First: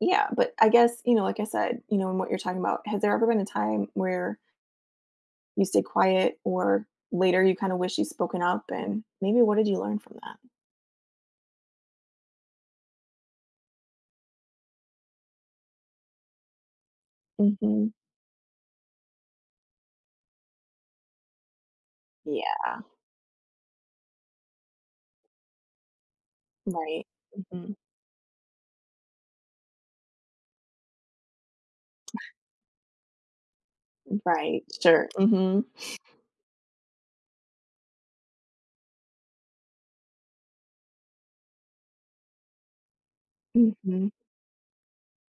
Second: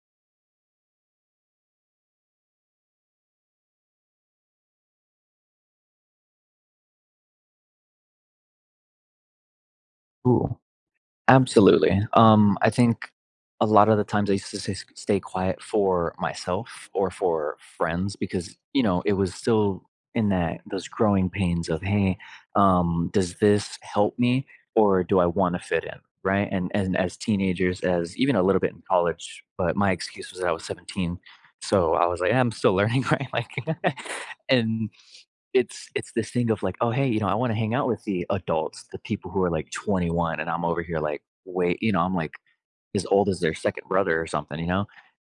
Yeah, but I guess, you know, like I said, you know, and what you're talking about, has there ever been a time where you stay quiet or later you kind of wish you'd spoken up and maybe what did you learn from that? Ooh, absolutely. Um, I think a lot of the times I used to s s stay quiet for myself or for Mhm. friends because, you know, it was still in that those growing pains of, "Hey, Yeah. um, does this help me or do I want to fit in," right? And and Right, as mhm. teenagers, as even a little bit in college, but my excuse was that I was 17, so I was like, "I'm still learning, right?" Like Right, and sure. Mhm. it's it's this thing of like, "Oh, hey, you know, I want to hang out with the adults, the people who are like 21." And I'm over here like, "Wait," you know, I'm like as old as their 2nd Mhm. brother or something, you know,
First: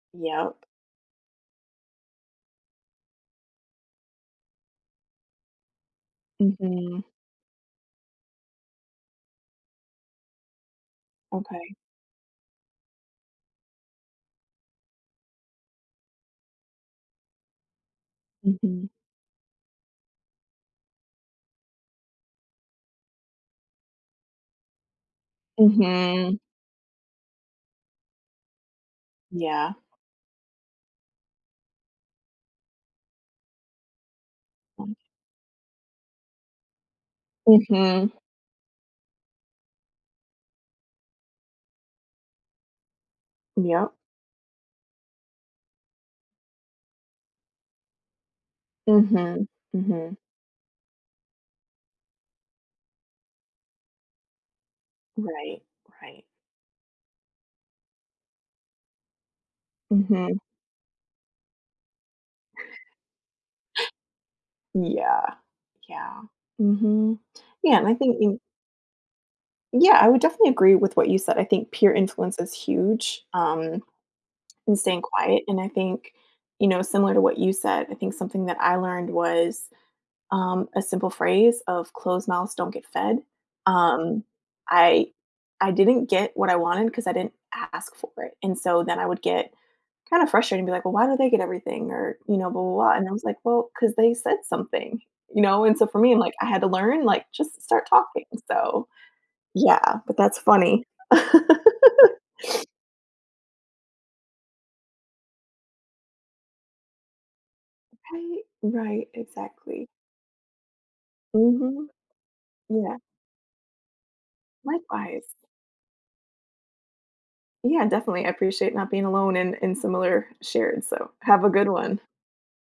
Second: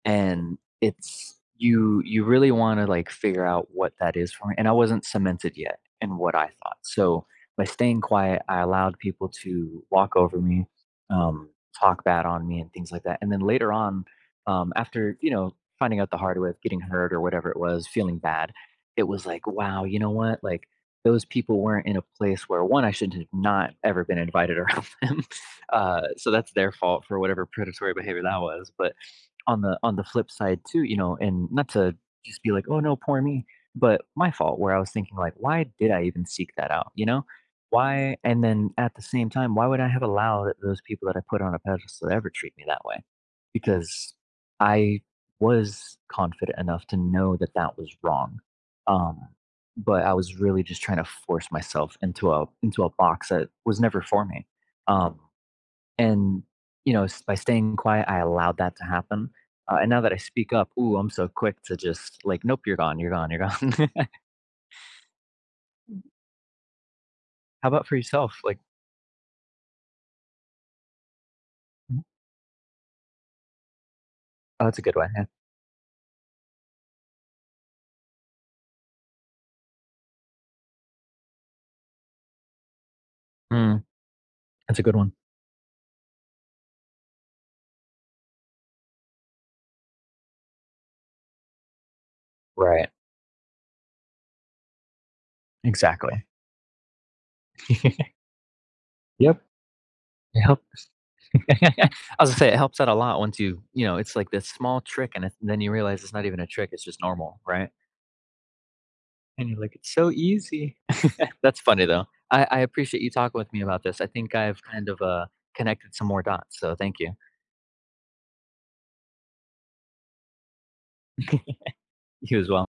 and Yup. it's, you, you really want to like figure out what that is for me and I wasn't cemented yet in what I thought. Mhm. So, by staying quiet, I allowed people to walk over me, um, Okay. talk bad on me and things like that and then later on, um, after, you know, finding out the hard way of getting hurt or whatever it was, feeling bad, Mhm. it was like, wow, you know what, like, those people weren't in a place where, 1, I should have not ever been invited around them. Uh, so Mhm. that's their fault for whatever predatory behavior that was, but on Yeah. the on the flip side too, you know, and not to just be like, "Oh no, poor me," but my fault where I was Oh. thinking like, "Why did I even seek that out?" You know, Mhm. why and then at the same time, why would I have allowed those people that I put on a pedestal to ever treat me that way? Yup. Because I was confident enough to know that that was wrong, um, Mhm, but I mhm. was really just trying to force myself into a into a box that was never for me. Um, Right, right. and, you know, s by staying quiet, I allowed that to happen. Uh, and now that I Mhm. speak up, ooh, I'm so quick to just like, "Nope, you're gone, you're gone, you're gone." Yeah, Mhm. yeah. Mhm. How Yeah, about and I for think yourself? in Like Yeah, I would definitely agree with what you said. I think peer Mhm. influence is huge, um, Oh, and that's a good staying one, yeah. quiet, and I think, you know, similar to what you said, I think something that I learned was, um, a simple phrase of closed mouths don't get fed, Mm. um, That's a good I one. I didn't get what I wanted 'cause I didn't ask for it, and so then I would get kind of frustrated and be like, "Well, why do they get everything," or, you know, Right. [unintelligible] and I was like, "Well, 'cause they said something," you know, and so for me, I'm Exactly. like, I had to learn, like, just start talking. So, Yep. yeah, but that's Yep, s funny. I was gonna say, it helps out a lot once you, you know, it's like this small trick and then you realize it's not even a trick, it's just normal, right? Right, right, And you're like, exactly. "It's so easy." That's funny Mhm. though. I I Yeah. appreciate you talking with me about this. I think I've kind of, uh, Likewise. connected some more dots, so thank you. Yeah, definitely, I appreciate not being alone in in similar shared, so have a good one. You as well.